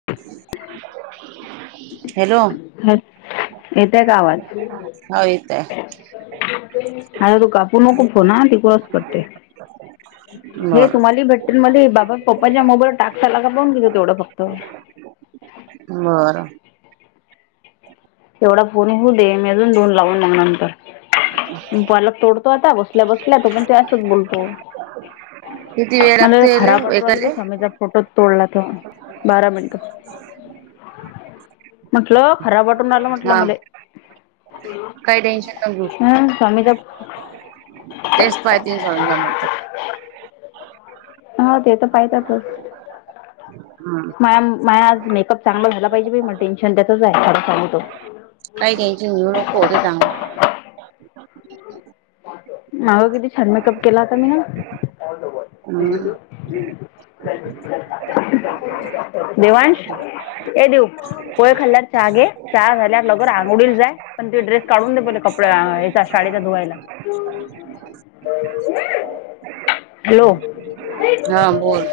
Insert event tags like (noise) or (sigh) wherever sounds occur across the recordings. (inaudible) येतोय का आवाज हो येत आहे हाउ कापू नको फोना तिकडूनच कटतय हे बर तुम्हाला हि भेटतं मध्ये बाबा पप्पाच्या मोबाईल टाक झाला का पून तिथं तेवढं फक्त बरं तेवढा फोन हो दे मी अजून दोन लावून नंतरला तोड तो आता बसल्या बसल्या तो पण तो असच बोलतो किती वेळ मला लागतो याले खराटरवाला बी एकाले स्वामीचा फोटोच तोडला त बारा मिनिट (inaudible) म्हटलं खराब वाट. म्हटलं हा मु काही टेन्शन न घेऊ (inaudible) ह स्मीचा. तेच पाय तीन स ज मत. हो ते तर पाहतात. (inaudible) हम्म म मा आज मेकअप चांगला झाला पाहिजे मग टेन्न त्याच आहे ख सांगतो. काही का्याची न नको होत चांगलंला. अगं किती छान मेकअप केला होता मी ना. हम्म (unintelligible) देवांश ये देऊ. पोहे खाल्ल्यावर चहा घे चहा झाल्या लगर आघोडीील जाय. पण ते ड्रेस काढून द पले कपड याचा शाळेचा धुवायला. हॅलो! (unintelligible) हम्म हा बोल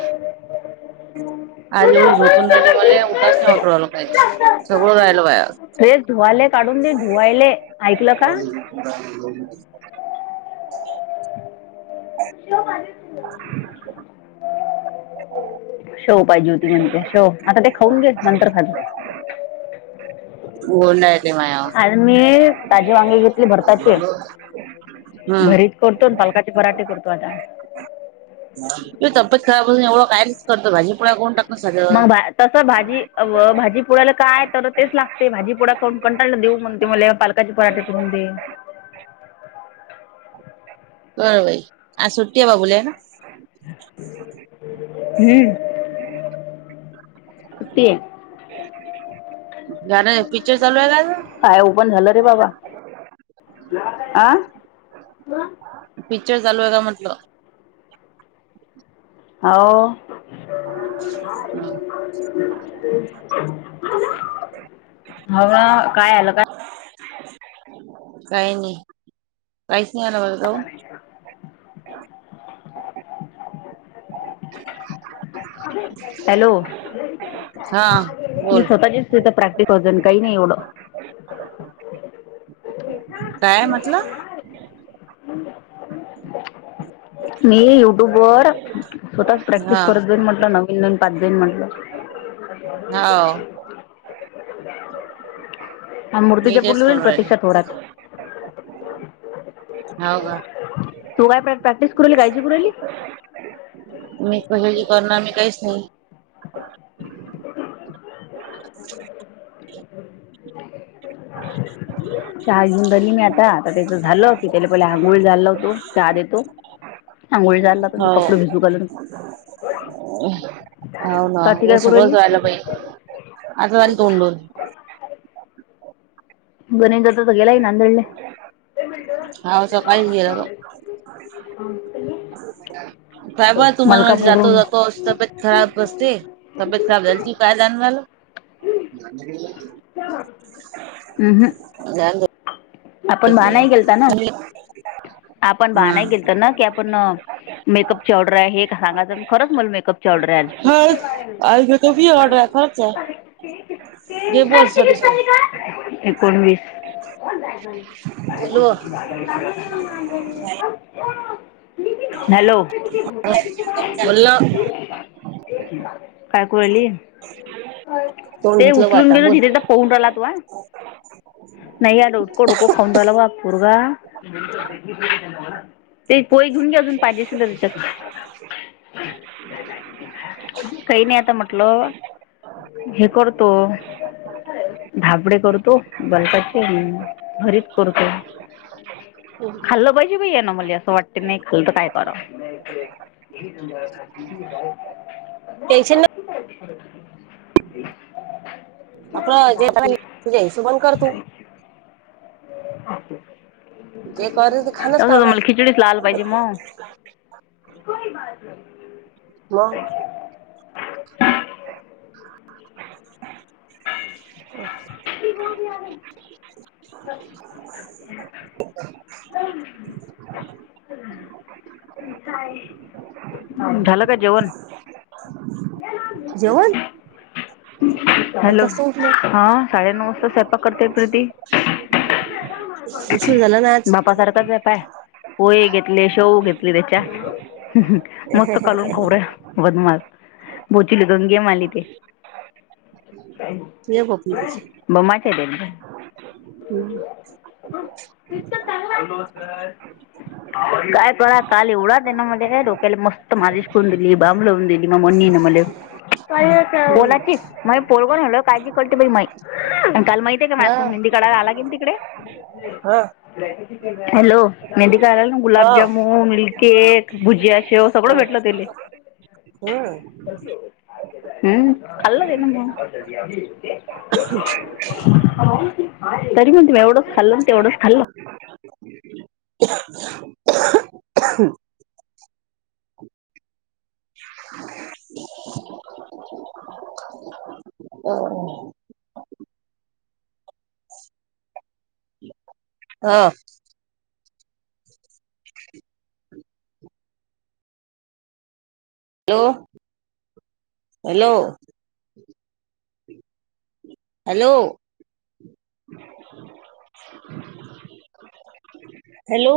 (unintelligible) आज एवढी झोतून राहिली मला उठच नाही वाटर राहिला काहीच सगळं राहिल बायाज. हे धुवाले काढून दे धुवायले ऐकलं का. हो. (unintelligible) (unintelligible) श (unintelligible) ह (unintelligible) शेव पाहिजे होती म्हणते शेव आता ते खाऊन गेल नंतर खाली. हो नाही. आणि मी ताजे वांगे घेतले भरताचे. हम्म भरीच करतो पालकाचे पराठे करतो आता. तब्येत खेळापासून एवढं कायच करतं भाजीपुळा कोण टाक मगबा. तस भाजी भाजी पुडाला काय तर तेच लागते भाजी पुडा कंटाळला देऊ म्हण त मला पालक. काचे पराठे करून दे. कळ बाई आ सुट्टीया बा बूले ना. (inaudible) हम्म ते. (inaudible) गण पिक्चर चालू आहे का. काय ओ पण झालं रे बाबा आ. पिक्चर चालू आहे का म्हटलं? हो. (unintelligible) ह काय आलं काय. काही नाही, काहीच नाही आण ब. नाही. (unintelligible) हॅलो! हा मी बोल स्वतःचीचथ प्रॅक्टिकजन काही नाही एवढं. काय म्हटलं? मी युट्यूब वर स्वतःच प्रॅक्टिस हा करत जाईन म्हटलं नवीन नवीन पात जाईन म्हटलं. हा. आणि मी मूर्तीच्या तेच पुर्लीवरील बोलू राहिले प्रतीक्षात होतात. हो का. तू काय प्रॅक्टिस करवली काळजी करवली. मी कसी करणार मी काहीच नाही. ह (unintelligible) चार जुून ररी मिळतात. त्याच झालं की त्याला पहिले आंघोळ झाला होतो चहा देतो. सांगोळी झालला तुचे हो कपडे भिजू घालून. हो स्वाती ना काय करू सगळंच राहिली वयला पाहि आता झाली तोंडून. बोनी दादा तो गेलाय नादेडला हाव सकाळीच गेला तो अ काय बा तुम्हाला म्हणलं जातो मलकापूरहून जातो तब्बेत का बसते तब्बेत खराब जालती काय जानुन राहील जाणे उहुं. दो आपण बहानाही केलता ना म्हणी आपण भा नाय गेलतो न की आपण नं मेकअप ची ऑर्डर आहे हे सांगाचं खरंच मला मेकअप ची ऑर्डर हा हाय आज कमी ऑर्डर आहे खरंच आज आहे ती घे बोल हाफ सॉरी तिकीट काढली सॉरी ग एकोणवीस बोल (unintelligible) हॅलो बोलों काय करू राहिली तोंड ते धुतलं बा उचलून आता देतो बोल तिथे जा तोंड आला तूवा नाही या डोट. कडु को खाऊन रायला वाट पोरगा. एक पोळी घेऊन घे अजून पाहिजे असणं त त्याच्यात. (unintelligible) काई नाय आता म्हटलं हे करतो. धाबडे करतो बल्काचे भरीत करतो. खाल्लं पाहिजे बाई यांना मले असं वाटते नाय खाल्ल तर काय कराव. ये समजा कती बि टेन्शन नं (unintelligible) आता (unintelligible) आपण जे जा घ्यायच बंद कर तू जे कर ते खाणच तसं त काम आहे मला खिचडीच लावयला पाहिजे म कोई बाात नही. मंग (unintelligible) ती (unintelligible) आहे (unintelligible) (unintelligible) (unintelligible) झालं का जेवण जेवण हॅलो आताच तर उठलो हा साडेनऊ वाजता स्वयंपाक करत्यात रे ती. उशीर झाला ना आज बापा करता कर पाय पोहे घेतले शेव घेतली त्याच्यात मस्त कालून खाऊ राय बदमाश बोचले घेऊन घे माले ते. नय होत नय त्याची मम्मा का (unintelligible) हम्म हॅलो सर काय कळा काल एवढा त्यानं मले डोक्याला मस्त माजिश करून दिली बांमं लावून दि नमून नेल मले बोला की माय पोरग रायलं काय गि कळते बाई माई आणि काल माहिती ये कामाया हा संग मेंदी काढायला आला की नाय तिकडे हा हॅलो मेंदी काढायला नां हा गुलाब जामुन केक भुजिया शेव सगळं भेटलं तेले. हम्म हूं खाल्लं त्यानं मं तरी मग तुम्ही एवढंच खाल्लं ते एवढंच खाल्लं (unintelligible) ह (inaudible) हो हा हॅलो हॅलो हॅलो हॅलो